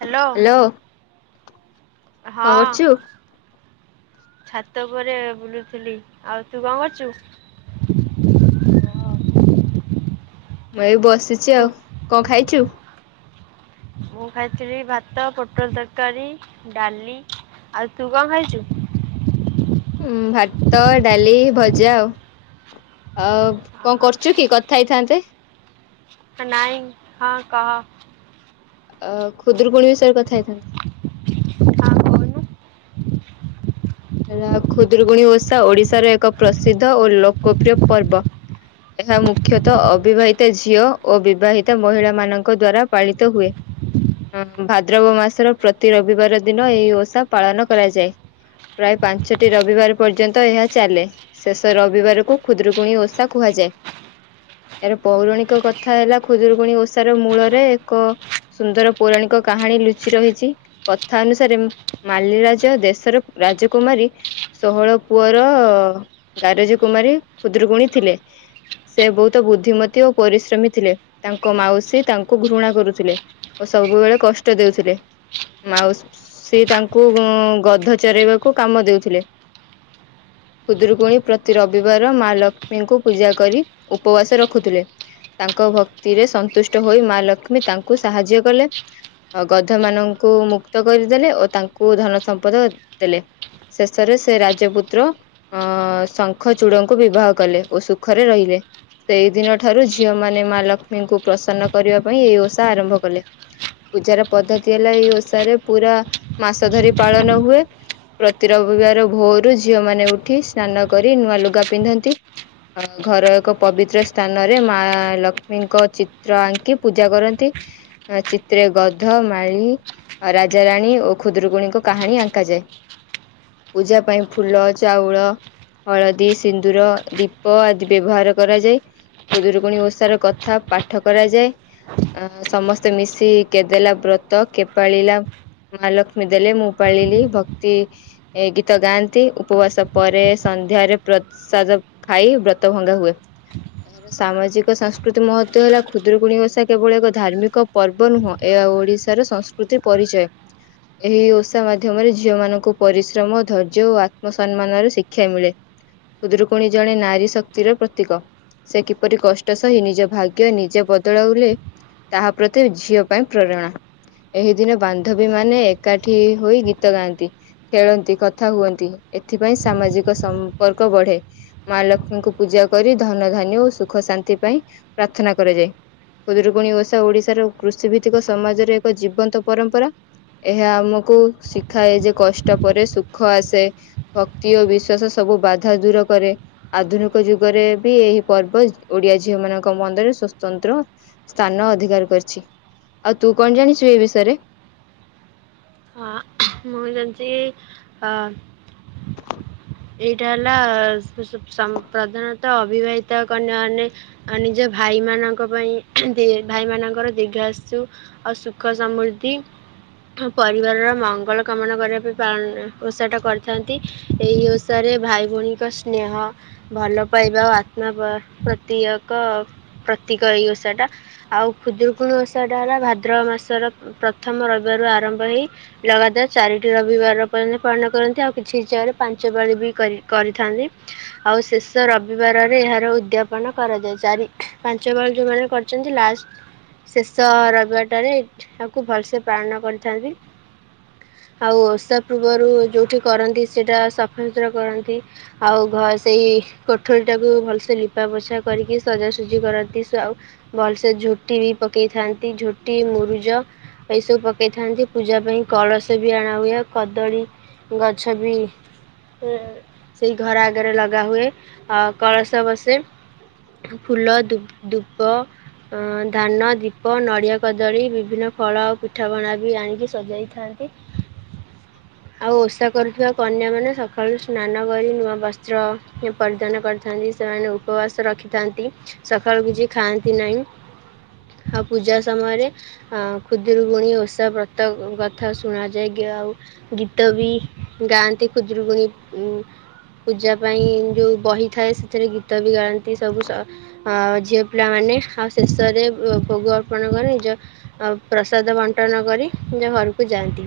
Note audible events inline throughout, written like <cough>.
Hello. କଣ ହଁ। କରୁଛୁ? ଛାତ ଉପରେ ବୁଲୁଥିଲି ଆଉ ତୁ କଣ କରୁଛୁ? ମୁଁ ଏବେ ବସିଛି ତୁ ଆଉ କଣ ଖାଇଛୁ? ମୁଁ ଖାଇଥିଲି ଭାତ ପୋଟଳ ତରକାରୀ ଡାଲି। ଆଉ ତୁ କଣ ଖାଇଛୁ। ଭାତ ଡାଲି ଭଜା ଆଉ ଆଉ କଣ ଓହୋ କରୁଛୁ କି କଥା ହେଇଥାନ୍ତେ। ହ ନାଇଁ ହଁ କ। ଅ ଖୁଦରୁକୁଣ ବିଷରେ କଥା ହେଇଥାନ୍ତେ। ତାପ ହେଲା ଖୁଦରଗୁଣୀ ଓଷା ଓଡିଶାର ଏକ ପ୍ରସିଦ୍ଧ ଓ ଲୋକପ୍ରିୟ ପର୍ବ। ଏହା ମୁଖ୍ୟତଃ ଅବିବାହିତ ଝିଅ ଓ ବିବାହିତ ମହିଳା ମାନଙ୍କ ଦ୍ଵାରା ପାଳିତ ହୁଏ। ଅ ଭାଦ୍ରବ ମାସର ପ୍ରତି ରବିବାର ଦିନ ଏହିଇ ଓଷା ପାଳନ କରାଯାଏ। ପ୍ରାୟ ପାଞ୍ଚଟି ରବିବାର ପର୍ଯ୍ୟନ୍ତ ଏହା ଚାଲେ ଶେଷ ରବିବାରକୁ ଖଷୁଦ୍ରରୁକୁଣୀ ଓଷା କୁହାଯାଏ। ଏହାର ପୌରାଣିକ କଥା ହେଲା ଖୁଜୁରକୁଣୀ ଓଷାର ମୂଳରେ ଏକ ସୁନ୍ଦର ପୌରାଣିକ ଏକ କାହାଣୀ ଲୁଚି ରହିଛି କଥା ଅନୁସାରେ ମାଲିରାଜ ଦେଶର ରାଜକୁମାରୀ ଷୋହଳ ପୁଅର ଗାରଜ କୁମାରୀ ଖ୍ଷୁଦ୍ର ଗୁଣୀ ଥିଲେ। ସେ ବହୁତ ବୁଦ୍ଧିମତୀ ଓ ପରିଶ୍ରମୀ ଥିଲେ ତାଙ୍କ ମାଉସୀ ତାଙ୍କୁ ଘୃଣା କରୁଥିଲେ। ସବୁବେଳେ କଷ୍ଟ ଦଉଥିଲେ ମାଉସି ତାଙ୍କୁ ଗଧ ପଚରାଇବାକୁ କାମ ଦେଉଥିଲେ। କୁଦରୁକୁଣୀ ପ୍ରତି ରବିବାର ମା ଲକ୍ଷ୍ମୀଙ୍କୁ ପୂଜା କରି ଉପବାସ ରଖୁଥିଲେ। ତାଙ୍କ ଭକ୍ତିରେ ସନ୍ତୁଷ୍ଟ ହୋଇ ମା ଲକ୍ଷ୍ମୀ ତାଙ୍କୁ ସାହାଯ୍ୟ କଲେ। ଗଧ ମାନଙ୍କୁ ମୁକ୍ତ କରିଦେଲେ ଓ ତାଙ୍କୁ ଧନ ସମ୍ପଦ ଦେଲେ। ଶେଷରେ ସେ ରାଜପୁତ୍ର ଅ ଶଙ୍ଖ ଚୂଡଙ୍କୁ ବିବାହ କଲେ ଓ ସୁଖରେ ରହିଲେ। ସେଇଦିନ ଠାରୁ ଝିଅ ମାନ ମା ଲକ୍ଷ୍ମୀଙ୍କୁ ପ୍ରସନ୍ନ କରିବା ପାଇଁ ଏଇ ଓଷା ଆରମ୍ଭ କଲେ ପୂଜାର ପଦ୍ଧତି ହେଲା ଏଇ ଓଷାରେ ପୁରା ମାସ ଧରି ପାଳନ ହୁଏ। ପ୍ରତି ରବିବାର ଭୋରୁ ଝିଅ ମାନେ ଉଠି ସ୍ନାନ କରି ନୂଆ ଲୁଗା ପିନ୍ଧନ୍ତି। ଅ ଘର ଏକ ପବିତ୍ର ସ୍ଥାନରେ ମା ଲକ୍ଷ୍ମୀଙ୍କ ଚିତ୍ର ଆଙ୍କି ପୂଜା କରନ୍ତି। ଚିତ୍ରରେ ଗଧ ମାଳି। ରାଜାରାଣୀ ଓ ଖୁଦ୍ରକୁୁଣୀଙ୍କ କାହାଣୀ ଆଙ୍କ ଯାଏ ପୂଜା ପାଇଁ ଫୁଲ ଚାଉଳ ହଳଦୀ ସିନ୍ଦୁର ଦୀପ ଆଦି ବ୍ୟବହାର କରାଯାଏ। କୁଦୁରୁକୁଣୀ ଓଷାର କଥା ପାଠ କରାଯାଏ। ଅ ସମସ୍ତେ ମିଶି କେଦେଲା ବ୍ରତ କେପାଳିଲା ମହାଲକ୍ଷ୍ମି ଦେଲେ ମୁୂପାଳି ଭକ୍ତ ଗୀତ ଗାଆନ୍ତି ଉପବାସ ପରେ ସନ୍ଧ୍ୟାରେ ପ୍ରସାଦ ଖାଇ ବ୍ର ତ ଭଙ୍ଗା ହୁଏ। ଏହାର ସାମାଜିକ ସଂଂସ୍କୃତି ମହତ୍ବ ହେଲା ଖୁଦରୁକୁଣୀଙ୍କ ସହ କେବଳ ଏକ ଧାର୍ମିକ ପର୍ବ ନୁହଁ ଏହା ଓଡିଶାର ସଂସ୍କୃତି ପରିଚୟ ଏହି ଓଷା ମାଧ୍ୟମରେ ଝି ଝିଅ ମାନଙ୍କୁ ପରିଶ୍ରମ ଧର୍ଯ୍ୟ ଓ ଆତ୍ମସମ୍ମାନରେ ଶିକ୍ଷା ମିଳେ। ଖୁଦୁରୁକୁଣୀ ଜଣେ ନାରୀ ଶକ୍ତିର ପ୍ରତୀକ। ସେ କିପରି କଷ୍ଟ ସହି ନିଜ ଭାଗ୍ୟ ନିଜେ ବଦଳାଉଲେ ତାହା ପ୍ରତି ଝିଅ ପାଇଁ ପ୍ରେରଣା ଏହି ଦିନ ବାନ୍ଧବୀ ମାନେ ଏକାଠି ହୋଇ ଗୀ ଗୀତ ଗାଆନ୍ତି ଖେଳନ୍ତି କଥା ହୁଅନ୍ତି ଏଥିପାଇଁ ସାମାଜିକ ସମ୍ପର୍କ ବଢେ ମା ମା ଲକ୍ଷ୍ମୀଙ୍କୁ ପୂଜା କରି ଧନ ଧାନ୍ୟ ଓ ସୁଖ ଶାନ୍ତି ପାଇଁ ପ୍ରାର୍ଥନା କରାଯାଏ। ଖୁଦୁରୁକୁଣୀ ଓଷା ଓଡିଶାର କୃଷିଭିତ୍ତିକ ସମାଜରେ ଏକ ଜୀବନ୍ତ ପରମ୍ପରା। ଏହା ଆମକୁ ଶି ଖାଏ ଯେ କଷ୍ଟ ପରେ ସୁଖ ଆସେ ଭକ୍ତି ଓ ବିଶ୍ଵାସ ସବୁ ବାଧା ଦୂର କରେ। ଆଧୁନିକ ଯୁଗରେ ବି ଏହି ପର୍ବ ଓଡିଆ ଝିଅ ମାନଙ୍କ ମଧ୍ୟରେ ସ୍ଵତନ୍ତ୍ର ସ୍ଥାନ ଅଧିକାର କରିଛି ଆଉ ତୁ କଣ ଜାଣିଛୁ ଏ ବିଷୟରେ? ହଁ ମୁଁ ଜାଣିଛି ଅ ଏଇଟା ହେଲା ସ ସ ସମ୍ ପ୍ରଧାନତଃ ଅବିବାହିତା କନ୍ୟା ମାନେ ଅ ନିଜ ଭା ଭାଇମାନଙ୍କ ପାଇଁ ଦୀ ଭାଇମାନଙ୍କର ଦୀର୍ଘାସୁ ଆଉ ସୁଖ ସମୃଦ୍ଧି ପରିବାରର ମଙ୍ଗଳ କାମନା କରିବା ପାଇଁ ପାଳ ଓଷାଟା କରିଥାନ୍ତି ଏଇ ଓଷ ଷାରେ ଭାଇ ଭଉଣୀଙ୍କ ସ୍ନେହ ଭଲ ପାଇବା ଓ ଆତ୍ମା ପା ପ୍ରତୀୟକ ପ୍ରତୀକ ଏଇ ଓଷା ଟା ଆଉ ଖୁଦୁରୁକୁଣୀ ଓଷା ଟା ହେଲା ଭାଦ୍ରବ ମାସର ପ୍ରଥମ ରବିବା ରୁ ଆରମ୍ଭ ହେଇ ଲଗାଦାର ଚାରିଟି ରବିବାର ପର୍ଯ୍ୟ ପାଳନ କରନ୍ତି ଆଉ କିଛି ହିସାବରେ ପାଞ୍ଚ ଯେତେବେଳେ ବି କରି କରିଥାନ୍ତି ଆଉ ଶେଷ ରବିବାରରେ ଏହାର ଉଦ୍ଯାପନ କରାଯାଏ ଚାରି ପାଞ୍ଚ ପାଳି ଯୋଉମାନେ କରିଛନ୍ତି ଲାଷ୍ଟ୍। ଶେଷ ରବିବାର ପ୍ୟାରେଡ୍ ତାଙ୍କୁ ଭଲସେ ପାଳନ କରିଥାନ୍ତି। ଆଉ ଓଷା ପୂର୍ବରୁ ଯୋଉଠି କରନ୍ତି ସେଇଟା ସ ସଫାସୁତୁରା କରନ୍ତି ଆଉ ଘ ସେଇ କୋଠରୀ ଟାକୁ ଭଲସେ ଲିପା ପୋଛା କରିକି ସଜା ସୁଜି କରାନ୍ତି ସୋ ଆଉ ଭଲସେ ଝୋଟି ବି ପକେଇଥାନ୍ତି ଝୋଟି ମୁରୁଜ ଏଇ ସବୁ ପକେଇଥାନ୍ତି ପୂଜା ପାଇଁ କଳସ ବି ଆଣାହୁଏ ଆଉ କଦଳୀ। ଗଛ ବି ହୁଁ ସେଇ ଘର ଆଗରେ ଲଗା ହୁଏ ଅ କଳସ ବସେ। ଫୁଲ ଦୁବ୍ ଦୁବ। ଅଁ ଧାନ ଦୀପ ନଡ଼ିଆ କଦଳୀ ବିଭିନ୍ନ ଫଳ ଆଉ ପିଠାପଣା ବି ଆଣିକି ସଜାଇଥାନ୍ତି। ଆଉ ଓଷା କରୁଥିବା କନ୍ୟା ମାନେ ସବ ସକାଳୁ ସ୍ନାନ କରି ନୂଆ ବସ୍ତ୍ର ପରିଧାନ କରିଥାନ୍ତି ସେମାନେ ଉପବାସ ରଖିଥାନ୍ତି। ସକାଳୁକୁ ଯିଏ ଖାଆନ୍ତି ନାହିଁ ଆଉ ପୂଜା ସମୟରେ ଅ ଖୁଦୁରୁକୁଣୀ ଓଷା ବ୍ରତ କଥା ଶୁଣାଯାଏ ଟିକେ। ଆଉ ଗୀତ ବି ଗାଆନ୍ତି ଖୁଦୁରୁକୁୁଣୀ ଉଁ। ପୂଜା ପାଇଁ ଯୋଉ ବହିଥାଏ ସେଥିରେ ଗୀତ ବି ଗାଆନ୍ତି ସବୁ ସ ଅ ଝିଅ ପିଲାମାନେ ନେ ଆଉ ଶେଷରେ ଭୋଗ ଅର୍ପଣ କରି ନିଜ ପ୍ରସାଦ ବଣ୍ଟନ କରି ନିଜ ଘ ରୁକୁ ଯାଆନ୍ତି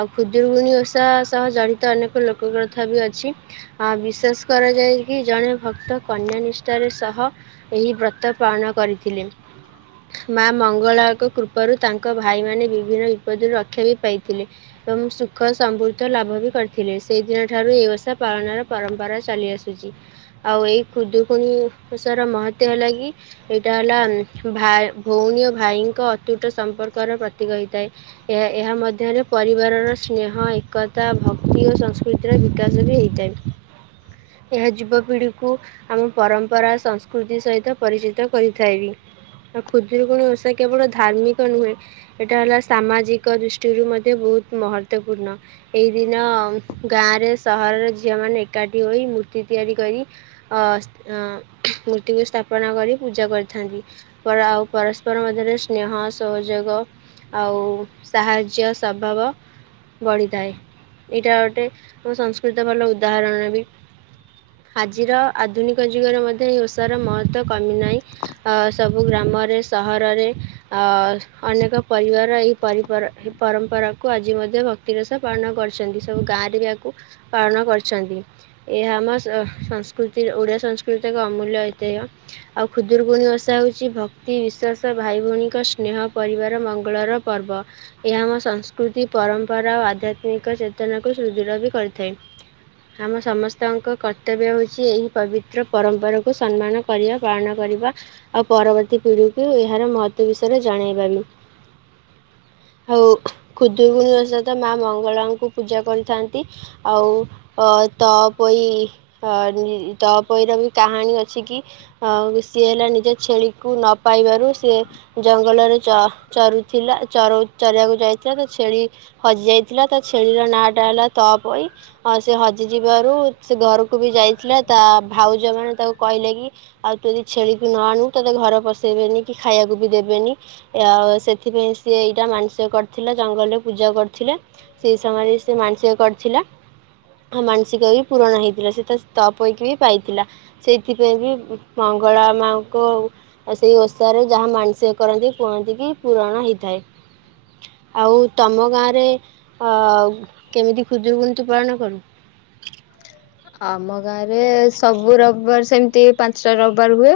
ଆଉ ଖୁଦୁରୁକୁଣୀ ଓଷା ସହ ଜଡିତ ଅ ଲୋକକଥା ବି ଅଛି ଆଉ ବିଶ୍ୱାସ କରାଯାଏ କି ଜଣେ ଭକ୍ତ କନ୍ୟା ନିଷ୍ଠାର ସହ ଏହି ବ୍ରତ ପାଳନ କରିଥିଲେ। ମା ମଙ୍ଗଳାଙ୍କ କୃପାରୁ ତାଙ୍କ ଭାଇମାନେ ବିଭିନ୍ନ ବିପଦରୁ ରକ୍ଷା ବି ପାଇଥିଲେ। ଏବଂ ସୁଖ ସମୃଦ୍ଧ ଲାଭ ବି କରିଥିଲେ ସେ ସେଇ ଦିନ ଠାରୁ ଏ ଓଷା ପାଳନର ପରମ୍ପରା ଚାଲି ଆସୁଛି ଆଉ ଏଇ ଖୁଦୁକୁଣୀ ଓଷା ର ମହତ୍ଵ ହେଲା କି ଏଇଟା ହେଲା ଉଁ ଭା ଭଉଣୀ ଓ ଭାଇଙ୍କ ଅତୁଟ ସମ୍ପର୍କର ର ପ୍ରତୀକ ହେଇଥାଏ ଏହା ଏହା ମଧ୍ୟରେ ପରିବାରର ସ୍ନେହ ଏକତା ଭକ୍ତି ଓ ସଂସ୍କୃ ସଂସ୍କୃତିର ବିକାଶ ବି ହେଇଥାଏ। ଏହା ଯୁବପିଢ଼ିକୁ ଆମ ପରମ୍ପରା ସଂସ୍କୃତି ସହିତ ପରିଚିତ କରିଥାଏବି। ଖୁଦୁରୁକୁଣୀ ଓଷା କେବଳ ଧାର୍ମିକ ନୁହେଁ ଏଇଟା ହେଲା ସାମାଜିକ ଦୃଷ୍ଟିରୁ ମଧ୍ୟ ବ ବହୁତ ମହତ୍ତ୍ଵପୂର୍ଣ୍ଣ ଏହି ଦିନ ଗାଁରେ ସହରରେ ଝିଅମାନେ ଏକାଠି ହୋଇ ମୂର୍ତ୍ତି ତିଆରି କରି ଅ ମୂର୍ତ୍ତିକୁ ସ୍ଥାପନା କରି ପୂଜା କରିଥାନ୍ତି ଆଉ ପରସ୍ପର ମଧ୍ୟରେ ସ୍ନେହ ସହଯୋଗ ଆଉ ସାହାଯ୍ୟ ସ୍ୱଭାବ ବଢ଼ିଥାଏ ଏଇଟା ଗୋଟେ ଆମ ସଂସ୍କୃତି ଭଲ ଉଦାହରଣ ବି ଆଜିର ଆଧୁନିକ ଯୁଗରେ ମଧ୍ୟ ଏହି ଓଷାର ମହତଵ କମି ନାହିଁ ଅ ସବୁ ଗ୍ରାମ ଗ୍ରାମରେ ସହରରେ ଅ ଅନେକ ପରିବାର ଏଇ ପରମ୍ପରାକୁ ଆଜି ଆ ମଧ୍ୟ ଭକ୍ତିର ସହ ପାଳନ କରିଛନ୍ତି ସବୁ ଗାଁରେ କୁ ପାଳନ କରିଛନ୍ତି ଏହା ଆମ ସଂସ୍କୃତି ଓଡ଼ିଆ ସଂସ୍କୃତି ଏକ ଅମୂଲ୍ୟ ଏତ ଆଉ ଖୁଦୁରୁକୁୁଣୀ ଓଷା ହେଉଛି ଭକ୍ତି ବିଶ୍ୱାସ ଭାଇଭଉଣୀଙ୍କ ସ୍ନେହ ପରିବାର ମଙ୍ଗଳର ପର୍ବ ଏହା ଆମ ସଂସ୍କୃତି ପରମ୍ପରା ଓ ଆଧ୍ୟାତ୍ମିକ ଚେତନାକୁ ସୁଦୂଢ ବି କରିଥାଏ ଆମ ସମସ୍ତଙ୍କ କର୍ତ୍ତବ୍ୟ ହଉଛି ଏହି ପବିତ୍ର ପରମ୍ପରାକୁ ସମ୍ମାନ କରିବା ପାଳନ କରିବା ଆଉ ପରବର୍ତ୍ତୀ ପିଢିକୁ ଏହାର ମହତଵ ବିଷୟରେ ଜଣେଇବା ବି? ହଉ ଖୁଦୁକୁୁଣୀ ଓସା ତ ମା ମଙ୍ଗଳାଙ୍କୁ ପୂଜା କରି ଥାନ୍ତି ଆଉ ତ ପୋଇ ର ବି କାହାଣୀ ଛି ସେ ହେଲା ନିଜ ଛେଳିକୁ ନ ପାଇବାରୁ ସେ ଜଙ୍ଗଲରେ ଚରୁଥିଲା ଚର ଚରେବାକୁ ଯାଇଥିଲା ତ ଛେଳି ହଜି ଯାଇଥିଲା ତା ଛେଳିର ନା ହେଲା ତ ପୋଇ ସେ ହଜିଯିବାରୁ ସେ ଘରକୁ ବି ଯାଇଥିଲା ତା ଭାଉଜ ମାନ ତାକୁ କହିଲେ କି ଆଉ ତୁ ଯଦି ଛେଳିକୁ ନ ଆଣୁ ତତେ ଘର ପସେଇବେନି କି ଖାଇବାକୁ ବି ଦେବେନି ଆଉ ସେଥିପାଇଁ ସିଏ ଏଇଟା ମାନସିକ କରିଥିଲା ଜଙ୍ଗଲରେ ପୂଜା କରିୁଥିଲେ ସେଇ ସମୟରେ ସେ ମାନସିକ କରିଥିଲା ଆ ମାନସିକ ବି ପୂୁରଣ ହେଇଥିଲା ସେ ତା ତପୋଇକି ବି ପାଇଥିଲା ସେଇଥିପାଇଁ ବି ମଙ୍ଗଳା ମାଙ୍କୁ ଆଉ ସେଇ ଓଷାରେ ଯାହା ମନସିକ କରନ୍ତି କୁହନ୍ତି କି ପୁରଣ ହେଇଥାଏ ଆଉ ତମ ଗାଁରେ ଅ କେମିତି ଖୁଦୁରୁକୁନି ପାଳନ କରୁ? ଆମ ଗାଁରେ ସବୁ ରବିବାର ସେମିତି ପାଞ୍ଚଟା ରବିବାର ହୁଏ।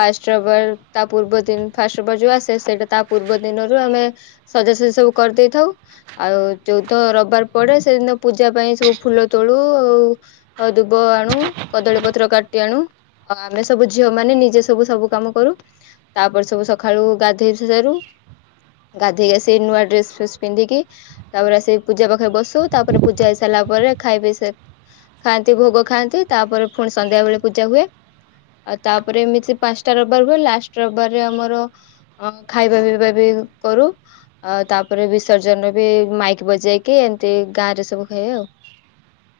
ଫାଷ୍ଟ ରବ୍ ବାରେ ଯୋଉ ଆସେ ତା ପୂର୍ବ ଦିନ ଫାଷ୍ଟଭର ଯୋଉ ଆସେ ସେଇଟା ତା ପୂର୍ବ ଦିନରୁ ଆମେ ସଜା ସେ ସବୁ କରିଦେଇଥାଉ ଆଉ ଚଉଦ ରବିବାର ପଡେ ସେଦିନ ପୂଜା ପାଇଁ ସବୁ ଫୁଲ ତୋଳୁ ହଉ ଦୁବ ଆଣୁ କଦଳୀ ପତ୍ର କାଟି ଆଣୁ ଅ ଆମେ ସବୁ ଝିଅ ମାନେ ନିଜେ ସବୁ ସବୁ କାମ କରୁ ତାପରେ ସବୁ ସକାଳୁ ଗାଧୋଇ ସାରୁ ଗାଧେଇକି ଆସିଇ ନୂଆ ଡ୍ରେସ ଫେସ୍ ପିନ୍ଧିକି ତାପରେ ଆସିକି ପୂଜା ପାଖରେ ବସୁ ତାପରେ ପୂଜା ହେଇସାରିଲା ତାପରେ ଖାଇବେ ସେ ଖାଆନ୍ତି ଭୋଗ ଖାଆନ୍ତି ତାପରେ ପୁଣି ସନ୍ଧ୍ୟା ବେଳେ ପୂଜା ହୁଏ ଆଉ ତାପରେ ଏମିତି ପାଞ୍ଚଟା ରବିବାର ହୁ ଲାଷ୍ଟ ରବିବାରରେ ଆମର ଅ ଖାଇବା ପିଇବା ବି କରୁ ଆ ତାପରେ ବିସର୍ଜନ ବି ମାଇକ ବଜେଇକି ଏମିତି ଗାଁ ରେ ସବୁ ଖାଇ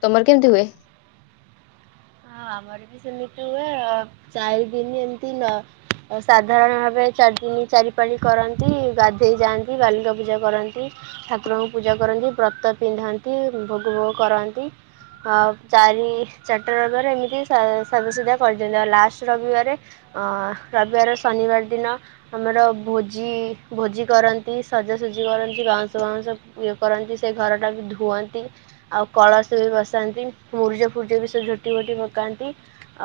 ତମର କେମିତି ହୁଏ? ହଁ ଆମର ବି ସେମିତି ହୁଏ ଚାରି ଦିନ ଏମ୍ତି ନ ସାଧାରଣ ଭାବେ ଚାରିଦିନ ଚାରିପାଳି କରନ୍ତି ଗାଧୋଇ ଯାଆନ୍ତି, ବାଲୁକା ପୂଜା କରନ୍ତି ଠାକୁରଙ୍କୁ ପୂଜା କରନ୍ତି ବ୍ରତ ପିନ୍ଧନ୍ତି ଭୋଗ ଭୋଗ କରନ୍ତି ଆ ଚାରି ଚାର୍ ଟା ଏମିତି ସା ସାଜ ସଜା କରିଛନ୍ତି ଆଉ ଲାଷ୍ଟ ରବିବାର ରବିବାର ଶନିବାର ଦିନ ଆମର ଭୋଜି ଭୋଜି ରନ୍ତି ସାଜ ସଜି କରନ୍ତି ବାଉ ବାଉ କର ସେ ଘରଟା ବି ଧୁ ଆଉ କଳସ ବି ବସାନ୍ତି ମୁରୁଜ ଫୁରୁଜ ବି ଝୋଟି ଗୋଟି ପକାନ୍ତି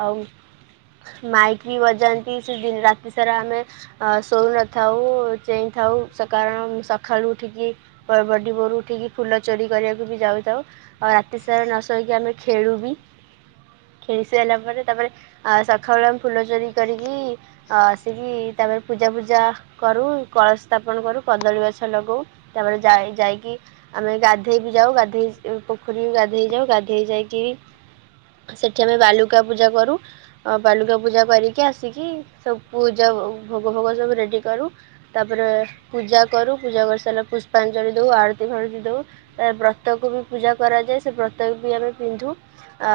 ଆଉ ମାଇକ ବଜାନ୍ତି ସେ ଦିନ ରାତି ସାରା ଆମେ ଶୋଇଉ ନଥାଉ ଚେଁଞ୍ ଥାଉ ସେ କାରଣ ସକାଳୁ ଉଠିକି ବଡ଼ି ବୋରୁ ଠିକି ଫୁଲ ଚୋରି କରିବାକୁ ବି ଯାଉଥାଉ ଆଉ ରାତିସାରା ନସୋଇକି ଆମେ ଖେଳୁ ବି ଖେଳି ସାରିଲା ପରେ ତାପରେ ଆ ସକାଳୁ ଆମେ ଫୁଲ ଚୋରି କରିକି ଆସିକି ତାପରେ ପୂଜା <unintelligible> ପୂଜା କରୁ କଳସ ସ୍ଥାପନ କରୁ କଦଳୀ ଗଛ ଲଗଉ ତାପରେ ଯାଇ ଯାଇକି ଆମେ ଗାଧେଇ ବି ଯାଉ ଗାଧେଇ ପୋଖରୀ ବି ଗାଧେଇ ଯାଉ ଗାଧେଇ ଯାଇକି ସେଠି ଆମେ ବାଲୁକା ପୂଜା କରୁ। ଅ ବାଲୁକା ପୂଜା କରିକି ଆସିକି ସବୁ ପୂଜା ଭୋଗ ଭୋଗ ସବୁ ରେଡ଼ି କରୁ ତାପରେ ପୂଜା କରୁ ପୂଜା କରି ସାରିଲା ପୁଷ୍ପାଞ୍ଜଳି ଦଉ ଆରତି ଫାଳତି ଦଉ ବ୍ରତକୁ ବି ପୂଜା ପୂଜା କରାଯାଏ ସେ ବ୍ରତ ବି ଆମେ ପିନ୍ଧୁ ଆ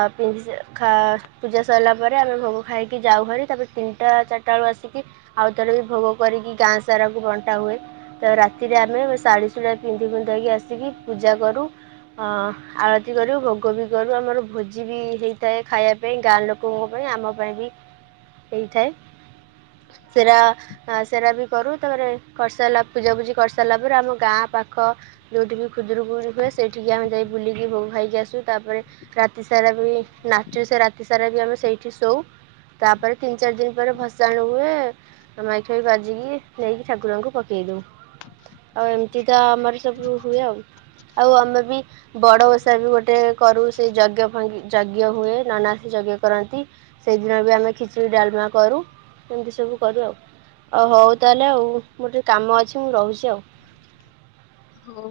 ଖା ପୂଜା ସରିଲା ପରେ ଆମେ ଭୋଗ ଖାଇକି ଯାଉ ହେରି ତାପରେ ତିନିଟା ଚାରିଟା ବେଳୁ ଆସିକି ଆଉ ଯେତେବେଳେ ବି ଭୋଗ କରିକି ଗାଁ ସାରାକୁ ବଣ୍ଟା ହୁଏ ତ ରାତିରେ ଆମେ ଶାଢ଼ୀ ଶୁଢା ପିନ୍ଧି ପିନ୍ଧି ଯାଇକି ଆସିକି ପୂଜା କରୁ ହଁ ଆଳତି କରୁ ଭୋଗ ବି କରୁ ଆମର ଭୋ ହେଇଥାଏ ଖାଇବା ପାଇଁ ଗାଁ ଲୋକଙ୍କ ପାଇଁ ଆମ ପାଇଁ ବି ହେଇଥାଏ। ସେରା ସେରା ବି କରୁ ତାପରେ କରିସାରିଲା ପୂଜାପୂଜି କରିସାରିଲା ପରେ ଆମ ଗାଁ ପାଖ ଯୋଉଠିକି ଖୁଦୁରୁକୁଣୀ ହୁଏ। ସେଇଠିକି ଆମେ ଯାଇ ବୁଲିକି ଭୋଗ ଖାଇକି ଆସୁ ତାପରେ ରା ରାତି ସାରା ବି ନାଚୁ ସେ ରାତି ସାରା ବି ଆମେ ସେଇଠି ଶୋଉ। ତାପରେ ତିନି ଚାରି ଦିନ୍ ପରେ ଭସାଣି ହୁଏ। ତ ମାଇକି ଫାଇକି ବାଜିକି ନେଇକି ଠାକୁରଙ୍କୁ ପକେଇ ଦଉ। ଆଉ ଏମତି ତ ଆମର ସବୁ ହୁଏ ଆଉ। ଆଉ ଆମେ ବି ବଡ଼ ଓଷା ବି ଗୋଟେ କରୁ ସେଇ ଯଜ୍ଞ ଯଜ୍ଞ ହୁଏ ନନା ବି ଯଜ୍ଞ କରନ୍ତି ସେଇଦିନ ବି ଆମେ ଖିଚୁଡ଼ି ଡ଼ାଲମା କରୁ। ଏମିତି ସବୁ କରୁ ଆଉ ଆଉ ହଉ ତାହେଲେ ଆଉ ମୋର ଟିକେ କାମ ଅଛି ମୁଁ ରହୁଛି ଆଉ। ହଉ।